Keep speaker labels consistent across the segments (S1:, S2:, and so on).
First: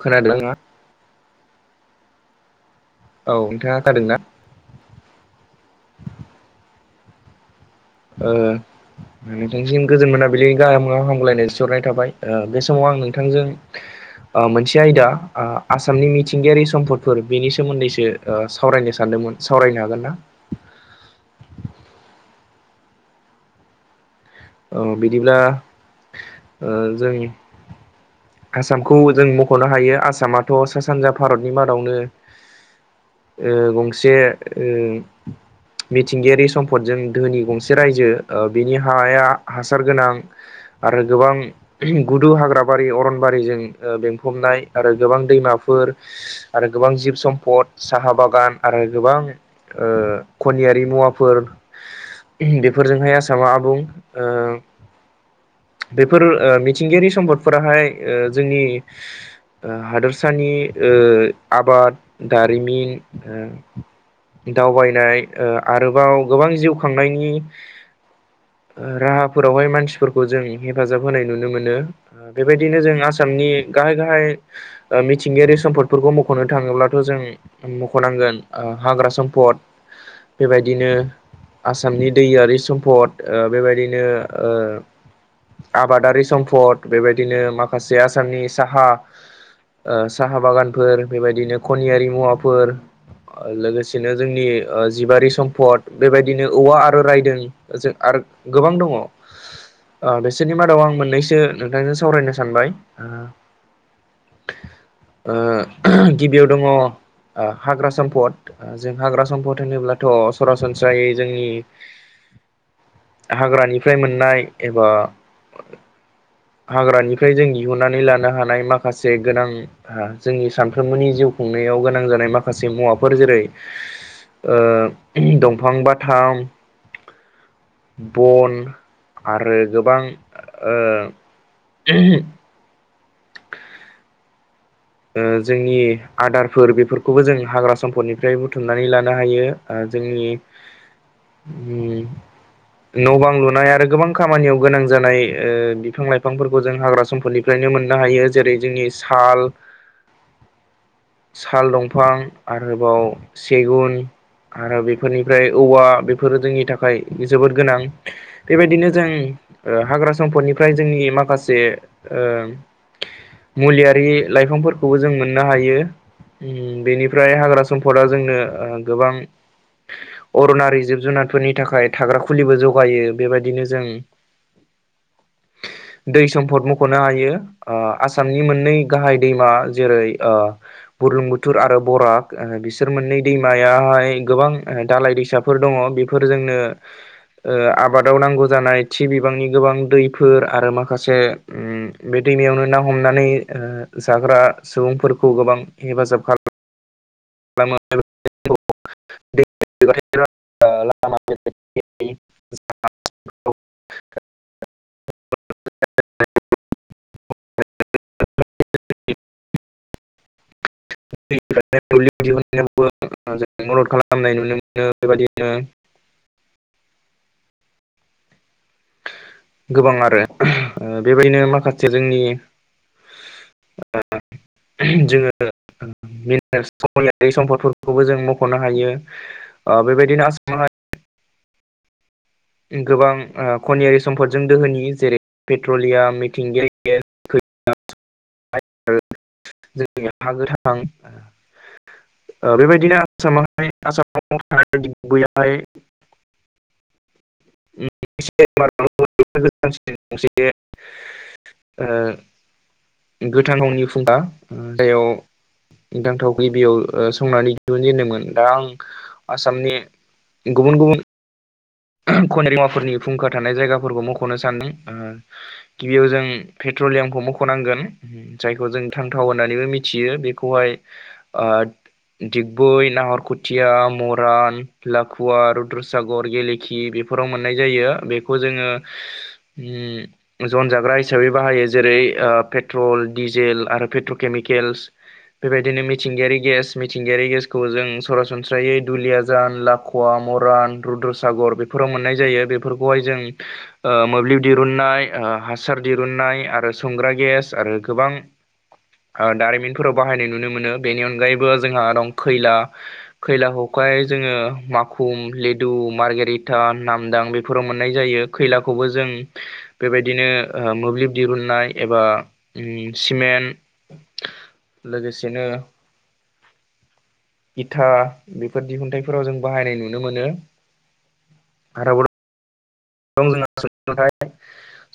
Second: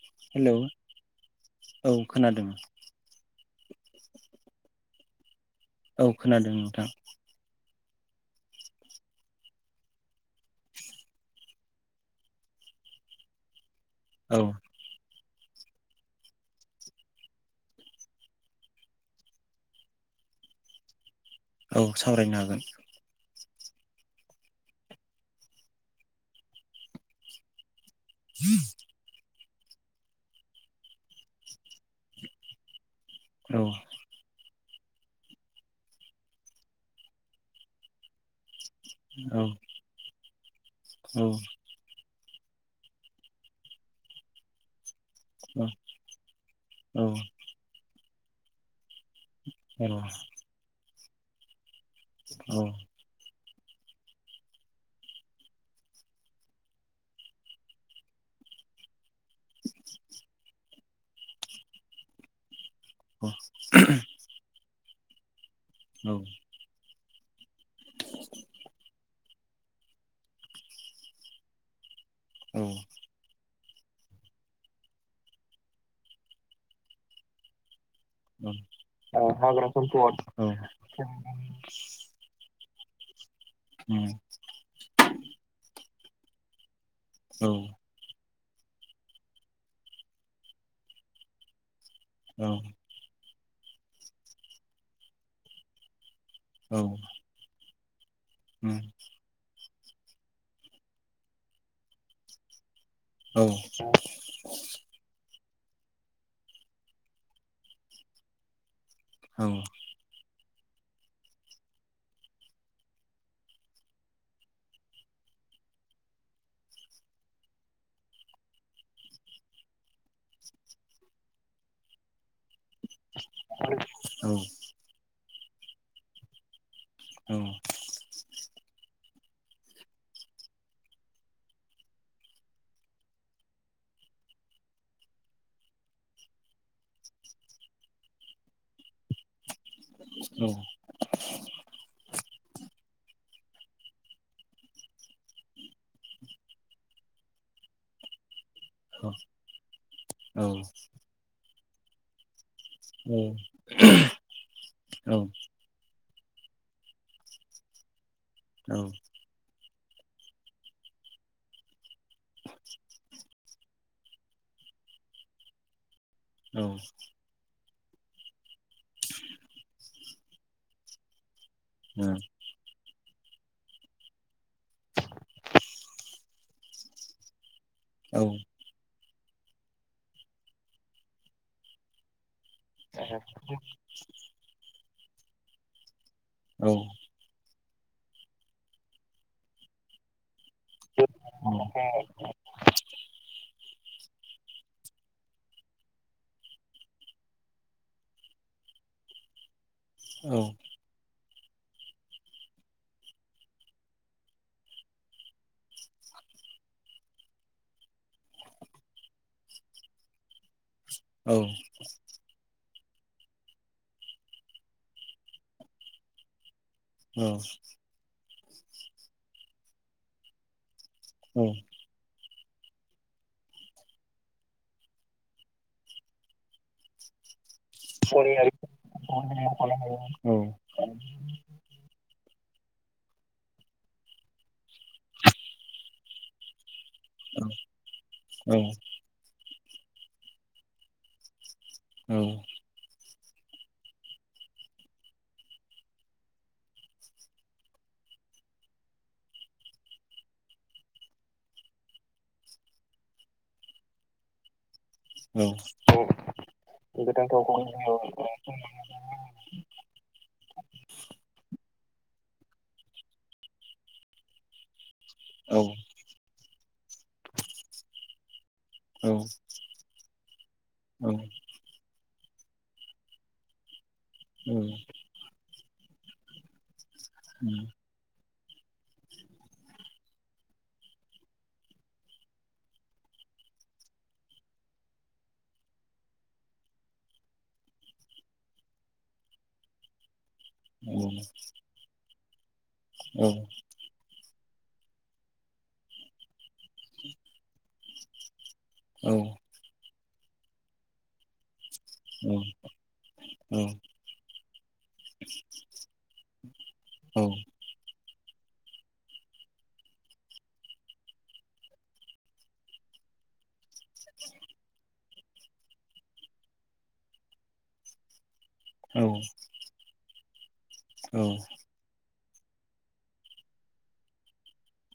S1: खोनादों ना
S2: हेलौ, औ खोनादों।
S1: औ, नोंथाङा खोनादों ना?
S2: औ खोनादों नोंथां।
S1: ओ नोंथांसिम गोजोन मोना बिलि गाहाम हाम्लायनाय जासिहरनाय थाबाय बे समाव आं नोंथांजों
S2: औ
S1: ओ मोनसे आयदा ओ आसामनि मिथिंगायारि सम्पदफोर बेनि सोमोन्दैसो ओ सावरायनो सानदोंमोन सावरायनो हागोन ना?
S2: औ सावरायनो हागोन।
S1: औ बिदिब्ला ओ जोंनि आसाम खौ जों मख'नो हायो आसामाथ' सा सानजा भारतनि मादावनो ओ
S2: औ
S1: गंसे गंसे ओ मिथिंगायारि सम्पदजों धोनि गंसे रायजो ओ बिनि हाया
S2: औ
S1: हासार गोनां आरो
S2: औ
S1: गोबां गुदु हाग्राबारि अरनबारिजों ओ बेंफबनाय आरो गोबां दैमाफोर आरो गोबां
S2: औ
S1: जिब सम्पद साहा बागान आरो गोबां
S2: औ
S1: ओ खनियारि मुवाफोर
S2: औ
S1: बेफोरजोंहाय आसामा आबुं ओ बेफोर ओ मिथिंगायारि सम्पदफोराहाय ओ जोंनि ओ हादोरसानि ओ आबाद दारिमिन ओ दावबायनाय ओ आरोबाव गोबां जिउ खांनायनि ओ राहाफोरावहाय मानसिफोरखौ जों हेफाजाब होनाय नुनो मोनो। ओ बेबायदिनो जों आ सामनि गाहाय गाहाय ओ मिथिंगायारि सम्पदफोरखौ मख'नो थाङोब्लाथ' जों मख'नांगोन हाग्रा सम्फद बेबायदिनो आसामनि दैयारि सम्पद ओ बेबायदिनो ओ आबादारि सम्फद बेबायदिनो माखासे जे आसामनि साहा ओ साहा बागानफोर बेबायदिनो खनियारि
S2: औ
S1: मुवाफोर लोगोसेनो जोंनि ओ जिबारि सम्पद बेबायदिनो
S2: औ
S1: औवा आरो रायदों जों आरो
S2: उम
S1: गोबां दङ। ओ बिसोरनि मादाव आं मोननैसो नोंथांजों सावरायनो सानबाय। ओ
S2: औ
S1: ओ गिबियाव दङ ओ हाग्रा सम्पद जों हाग्रा सम्फद होनोब्ला थ' सरासनस्रायै जोंनि हाग्रानिफ्राय मोननाय एबा हाग्रानिफ्राय जों दिहुननानै लानो हानाय माखासे गोनां जोंनि सानफ्रोमबोनि जिउ खुंनायाव गोनां जानाय माखा माखासे मुवाफोर जेरै
S2: उम
S1: ओ दंफां बाथाम
S2: औ।
S1: बन आरो गोबां ओं ओ जोंनि आदारफोर बेफोरखौबो जों हाग्रा सम्फदनिफ्राय बुथुमनानै लानो हायो। ओ जोंनि उम
S2: [inaudible]
S1: न' बां लुनाय आरो गोबां खामानियाव गोनां जानाय ओ बिफां लाइफांफोरखौ जों हाग्रा सम्पदनि [unintelligible] मोननो हायो जेरै जोंनि
S2: औ
S1: साल
S2: औ।
S1: साल दंफां आरोबाव
S2: औ
S1: सेगुन आरो
S2: औ औ
S1: बेफोरनिफ्राय औवा बेफोरो जोंनि थाखाय जोबोद गोनां।
S2: औ
S1: बेबायदिनो जों ओ हाग्रा सम्फदनिफ्राय जोंनि माखासे ओ मुलियारि लाइफांफोरखौबो जों मोननो हायो।
S2: औ
S1: बेनिफ्राय हाग्रा सम्पदा जोंनो ओ गोबां अरनारि जिब जुनार फोरनि थाखाय थाग्रा खुलिबो जगायो बेबादिनो जों दै सम्फद मुंख'नो हायो। ओ आसामनि मोननै गाहाय दैमा जेरै ओ बुर्लुंबुथुर आरो बराग बि बिसोर मोननै दैमायाहाय गोबां दालाय दैसाफोर दंङ। बेफोर जोंनो ओ आबादाव नांगौ जानाय थि बिबांनि गोबां दैफोर आरो माखा से बे दैमायावनो ना हमनानै ओ जाग्रा सुबुंफोरखौ गोबां हेफाजाब खाला मो [unintelligible]
S2: उम।
S1: ओ लामा [unintelligible] दै [unintelligible] दिहुननायावबो मदद खालामनाय नुनो मोनो बेबायदिनो।
S2: औ।
S1: गोबां आरो। बेबाय [unintelligible] नो माखासे जोंनि [unintelligible] जोङो [unintelligible] समारि सम्दफोर खौनो मखनो हायो। ओ बेबायदिनो आसाम
S2: [inaudible]
S1: गोबां ओ खनियारि सम्पदजों दोहोनि जेरै पेट्रलियाम, मिथिंगायारि गेस,
S2: ओं
S1: खैला
S2: औ।
S1: आरो जोंनि हा गोथां
S2: औ।
S1: बेबायदिनो [unintelligible] [unintelligible] ओ गोथां गावनि फुंखा
S2: औ
S1: [unintelligible] गिबियाव ओ
S2: गोथां
S1: संना
S2: थावखौ
S1: दिहुनजेेनदोंमोन। दा आं आसामनि गुबुन गुबुन खनिरि मुवाफोरनि फुंखा थानाय जायगाफोरखौ मख'नो सानो ओ
S2: औ।
S1: गिबियाव जों पेट्रलियामखौ मख'नांगोन जायखौ जों थांथाव
S2: हागोन
S1: होननानैबो मिथियो बेखौहाय ओ दिगबै, नाहरखुथिया, म रान, लाखुवा, रुद्रसागर, गेलेखि बेफोराव मोननाय जायो बे खौ जोङो जनजाग्रा हिसाबै बाहायो जेरै ओ पेट्रल, डिजेल आरो पेट्रकेमिकेल। बेबायदिनो मिथिंगायारि गेस मिथिंगायारि गेसखौ जों सरासनस्रायै दुलियाजान, ला खवा मरान, रुद्रसागर बेफोराव मोननाय जायो। बेफोरखौहाय जों ओ मोब्लिब दिरुननाय ओ हासार दिरुननाय आरो संग्रा गेस आरो गोबां ओ दारिमिन फोराव बाहायनाय नुनो मोनो। बेनि अनगायैबो जोंहा दं खैला खैला हखाय जोङो माखुम, लेदुम मार्गेरिटा, नामदां बेफोराव मोननाय जायो। खैलाखौबो जों बेबायदिनो ओ मोब्लिब दिरुननाय एबा उम सिमेन्ट लोगोसेनो इथा बेफोर दिहुनथाइफोराव जों बाहायनाय नुनो मोनो।
S2: औ।
S1: [unintelligible] दं जोंहा [unintelligible]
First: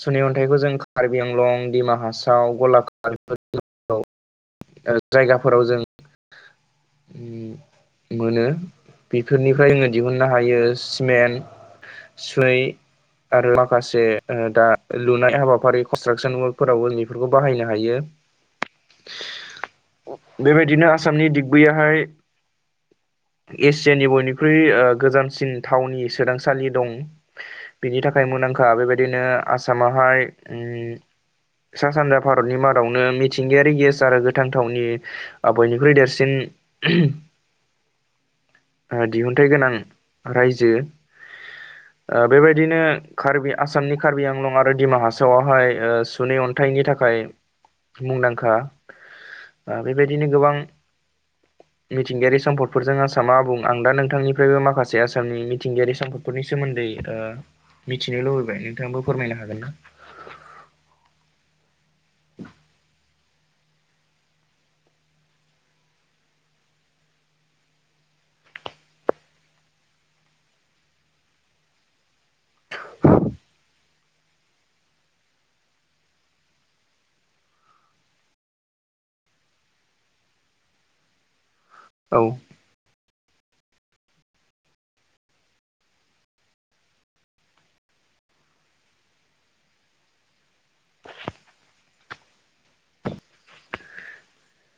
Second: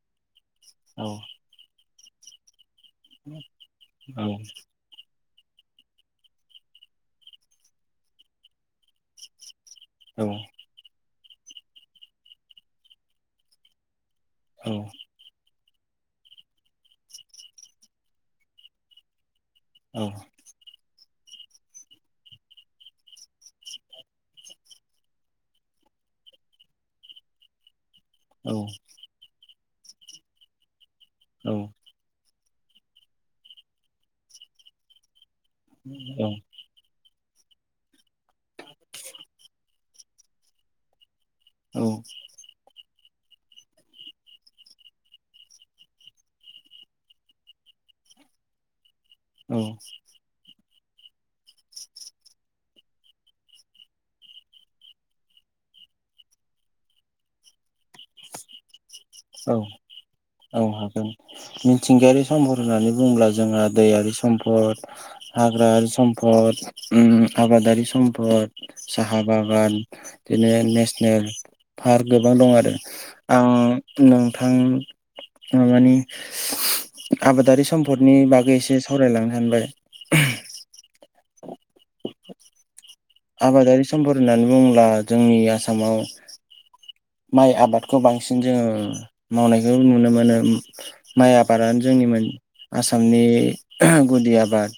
S1: सुनै अन्थाइखौ जों कार्बि आंलं, दिमा हासाव, गलाघा [unintelligible] जायगाफोराव जों ओम मोनो। बेफोरनिफ्राय जोङो दिहुननो हायो सिमेन्ट, सुइ आरो माखासे ओ दा ओ लुनाय हाबाफारि कनस्ट्राकसन वर्कफोरावबो बेफोरखौ बाहायनो हायो। बेबायदिनो आसामनि दिगबैयाहाय एसियानि बयनिख्रुइ ओ गोजामसिन थावनि सोदांसालि दं बिनि थाखाय मुंदांखा। बेबायदिनो आसामाहाय उम
S2: औ।
S1: सा सानजा भारतनि मादावनो मिथिंगायारि गेस आरो गोथांथावनि ओ बयनिख्रुइ देरसिन ओ दिहुन्थाइ गोनां रायजो। ओ बिदिनो कार्बि आसामनि कार्बि आंलं आरो दिमा हासावआवहाय ओ सुनै अन्थाइनि थाखाय मुंदांखा। ओ बेबायदिनो गोबां
S2: [inaudible]
S1: मिथिंगायारि सम्दफोरजों आसामा आबुं। आं दा नोंथांनिफ्रायबो माखासे आसामनि मिंगायारि सम्पद फोरनि सोमोन्दै ओ मिथिनो लुबैबाय। नोंथाङाबो फोरमायनो हागोन ना?
S2: औ हागोन। मिथिंगायारि सम्पद होननानै बुंङोब्ला जोंहा दैआरि सम्पद पद हाग्रा सम्पद, उम आबादारि सम्पद साहा बागान बिदिनो नेसनेल पार्क गोबां दं आरो। आं नोंथां मानि आबादारि सम्फदनि बागै एसे सावरायलांनो सानबाय।
S1: औ
S2: आबादारि सम्पद होननानै बुङोब्ला जोंनि आसामाव माइ आबादखौ बांसिन जोङो मावनायखौ नुनो मोनो। माइ आबादानो जोंनिमोन आसामनि गुदि आबाद।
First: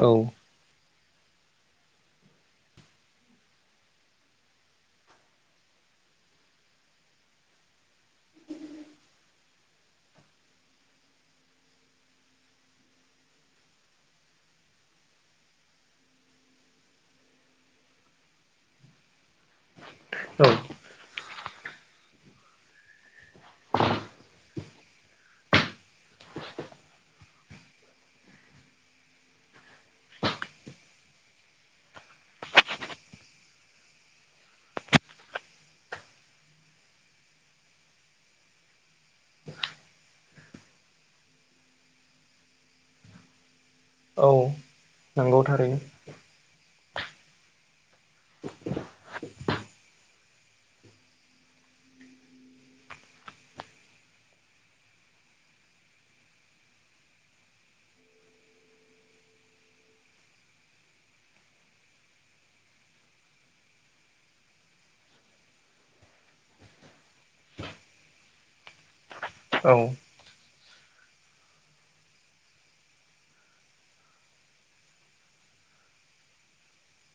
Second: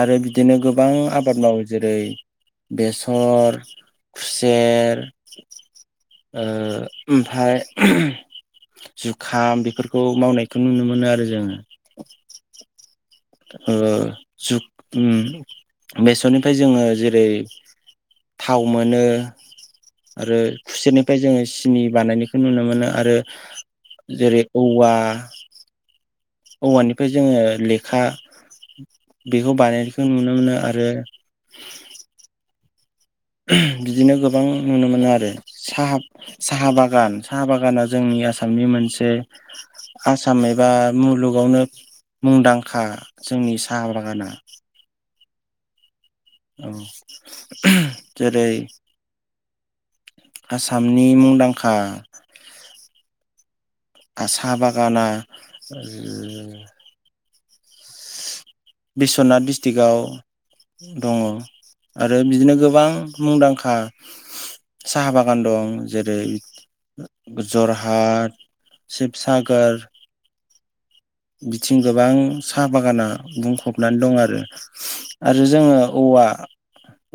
S1: औ
S2: बिदिनो गोबां आबाद मावो। जेरै- बेसर, खुसेर ओ ओमफ्राय जुखाम बेफोरखौ मावनायखौ नुनो मोनो आरो जोङो। ओ जुग उम बेसरनिफ्राय जोङो जेरै- थाव मोनो आरो
S1: औ
S2: खुसेरनि फाय जोङो सिनि बानायनायखौ नुनो मोनो आरो जेरै औवा औवानिफाय जोङो लेखा बेखौ बानायनायखौ नुनो मोनो। आरो बिदिनो गोबां नुनो मोनो आरो। साहा साहा बागान साहा बागाना जोंनि आसामनि मोनसे आसाम एबा मुलुगावनो मुंदांखा जोंनि साहा बागाना।
S1: औ नंगौ थारैनो।
S2: औ, जेरै आसामनि मुंदांखा आसा बागाना ओ बिस्वनाथ डिस्ट्रिक्टआव दङ। आरो बिदिनो गोबां मुंदांखा साहा बागान दं जेरै जरहाट
S1: औ
S2: शिबसागर बिथिं गोबां साहा बागाना बुंफबनानै दं आरो। आरो जोङो औवा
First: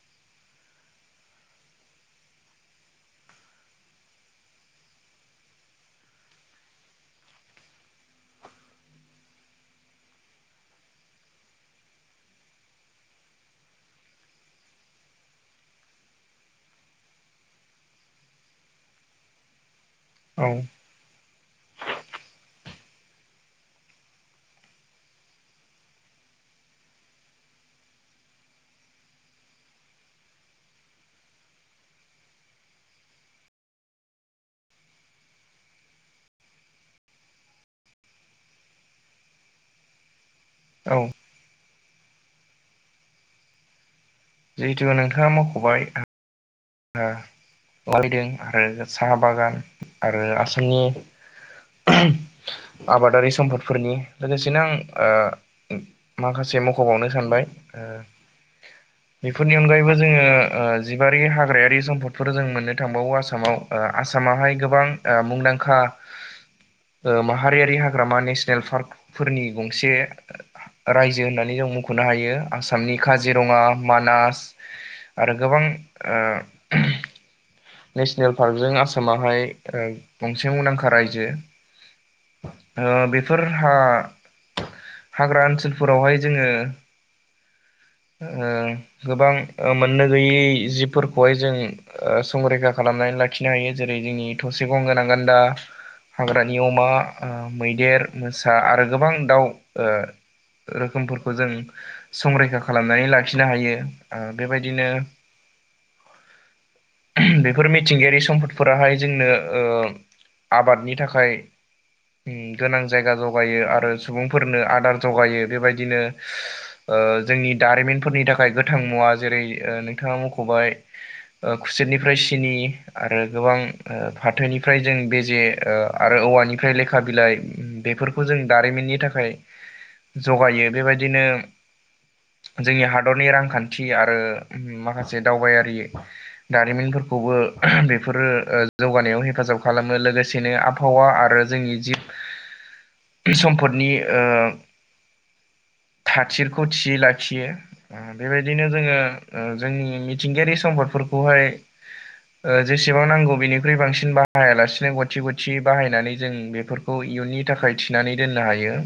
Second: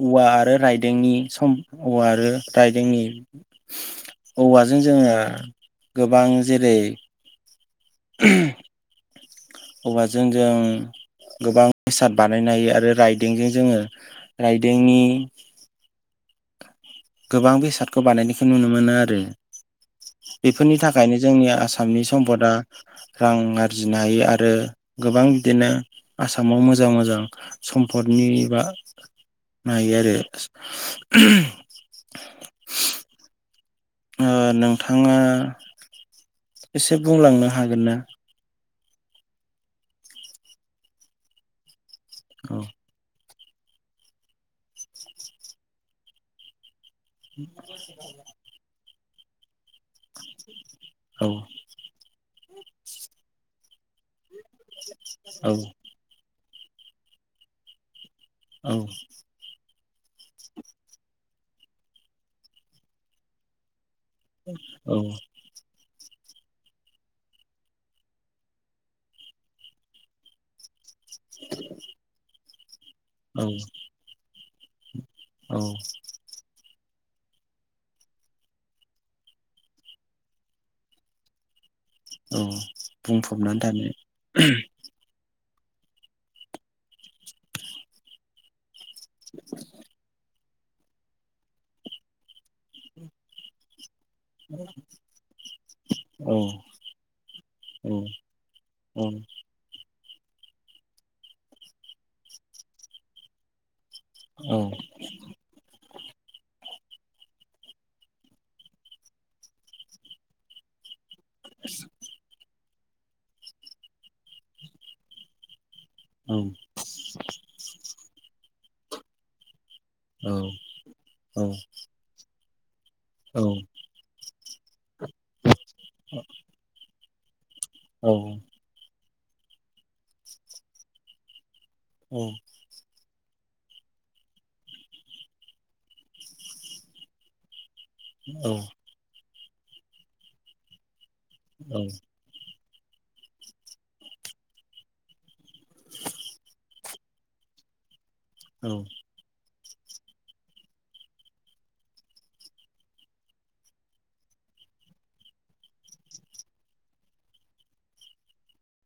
S2: औवा आरो रायदोंनि सम औवा आरो रायदोंनि औवाजों जोङो गोबां जेरै औवाजों जों गोबां बेसाद बानायनो हायो आरो राइदोंजों जोङो राइदोंनि गोबां बेसादखौ बानायनायखौ नुनो मोनो आरो।
S1: औ
S2: बेफोरनि थाखाय ओंखायनो जोंनि आसामनि सम्पदा रां आरजिनो हायो आरो गोबां बिदिनो आसामाव मोजां मोजां सम्पदनि बा मायो आरो ओ नोंथाङा एसे बुंलांनो हागोन ना?
S1: औ
S2: औ
S1: जिहेतु नोंथाङा मावख'बाय ओ लायदों आरो साहा बागान आरो आसामनि
S2: औ
S1: आबादारि सम्पदफोरनि लोगोसेनो आं
S2: औ
S1: ओ माखासे मख'बावनो सानबाय ओ
S2: औ
S1: बेफोरनि अनगायैबो जोङोह ओ जिबारि हाग्रायारि सम्दफोर जों मोननो थांबावो आसामाव। ओ आसामावहाय गोबां
S2: औ
S1: ओ मुंदांखा ओ माहारियारि हाग्रामा नेसनेल पार्कफोरनि गंसे रायजो होननानै जों मख'नो हायो। आसामनि
S2: औ
S1: काजिरङा, मानास आरो
S2: औ
S1: गोबां ओ नेसनेल पार्कजों आसामावहाय ओ गंसे मुंदांखा रायजो।
S2: औ
S1: ओ बेफोर
S2: बुंफबनानै
S1: हा
S2: थानो
S1: हाग्रा ओनसोलफोरावहाय जोङो ओ गोबां ओ मोननो गैयै जिब फोरखौहाय जों ओ संरैखा खालामनानै लाखिनो हायो। जेरै जोंनि थसे गं गोनां गान्दा।
S2: औ
S1: हाग्रानि अमा, ओ
S2: औ
S1: मैदेर, मोसा आरो
S2: औ
S1: गोबां दाउ ओ रोखोमफोरखौ जों संरैखा खालामनानै लाखिनो हायो। ओ
S2: औ
S1: बेबायदिनो
S2: [inaudible]
S1: बेफोर मिथिंगायारि सम्पदफोराहाय जोंनो ओ आबादनि थाखाय गोनां जायगा जगायो आरो सुबुंफोरनो आदार जगायो बेबायदिनो
S2: औ
S1: ओ जोंनि दारिमिनफोरनि थाखाय गोथां मुवा जेरै ओ नोंथाङा मख'बाय
S2: औ
S1: ओ खुसेरनिफ्राय सिनि आरो गोबां ओ फाथोनिफ्राय जों बेजे ओ आरो औवानिफ्राय लेखा बिलाइ
S2: औ
S1: बेफोरखौ जों दारिमिननि थाखाय जगायो। बेबायदिनो
S2: औ
S1: जोंनि हादरनि रांखान्थि आरो माखासे दावबायारि दारिमिनफोरखौबो बे बेफोरो ओ जौगानायाव हेफाजाब खालामो। लोगोसेनो आबहावा आरो जोंनि जिब सम्पदनि ओ थथिरखौ थियै लाखियो बेबायदिनो जोङो
S2: औ
S1: ओ जोंनि मिथिंगायारि सम्पदफोरखौहाय ओ जेसेबां नांगौ बेनिख्रुइ बांसिन बाहायालासिनो गथि गथि बाहायनानै जों बेफोर खौ इयुननि थाखाय थिनानै दोननो हायो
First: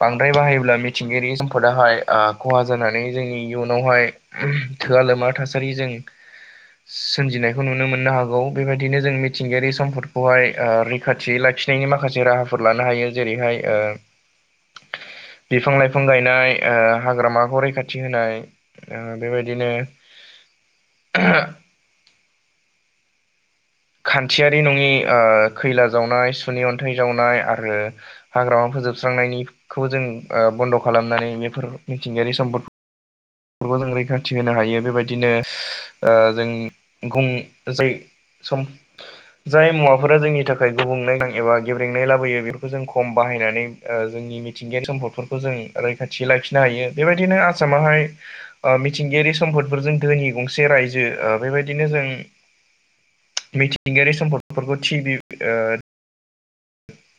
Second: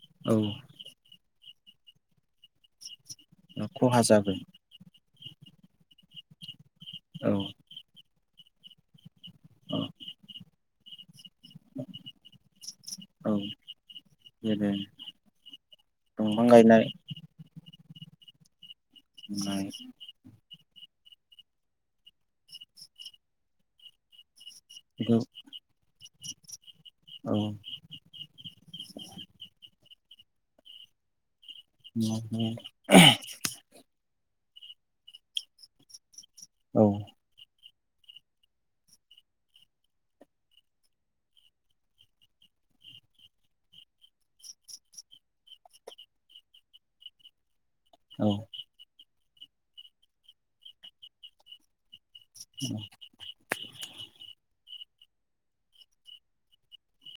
S1: बांद्राय
S2: औ
S1: बाहायोब्ला मिथिंगायारि सम्पदाहाय ओ खहा जानानै जोंनि
S2: खहा
S1: इयुनावहाय
S2: जागोन
S1: थोआ लोमा थासारि जों
S2: औ
S1: सोमजिनायखौ नुनो मोननो हागौ बेबायदिनो जोंनि मिथिंगायारि
S2: औ
S1: सम्पदखौहाय ओ रैखाथि लाखिनायनि माखासे राहाफोर लानो हायो
S2: औ
S1: जेरैहाय ओ
S2: जेरै
S1: बिफां-लाइफां गायनाय ओ हाग्रामाखौ रैखाथि होनाय ओ बेबायदिनो थियारि नङि ओ खैला जावनाय सुनै अन्थाइ जावनाय आरो हाग्रामा फोजोबस्रांनायनिखौ जों ओ बन्द' खालामनानै बेफोर मिथिंगायारि
S2: औ
S1: सम्पदफोरखौ जों रैखाथि होनो हायो बेबायदिनो ओ जों
S2: औ
S1: गुम जै सम जाय मुवाफोरा जोंनि थाखाय गुबुंले एबा गेब्रेंनाय लाबोयो बेफोरखौ जों खम बाहायनानै ओ जोंनि मिथिंगायारि सम्फदफोरखौ जों रैखाथि लाखिनो हायो बेबायदिनो आसामाहाय
S2: औ
S1: ओ मिथिंगायारि सम्पदफोरजों धोनि गंसे रायजो ओ बेबायदिनो जों
S2: [inaudible]
S1: मिथिंगायारि सम्पदफोरखौ टिबि ओ [inaudible]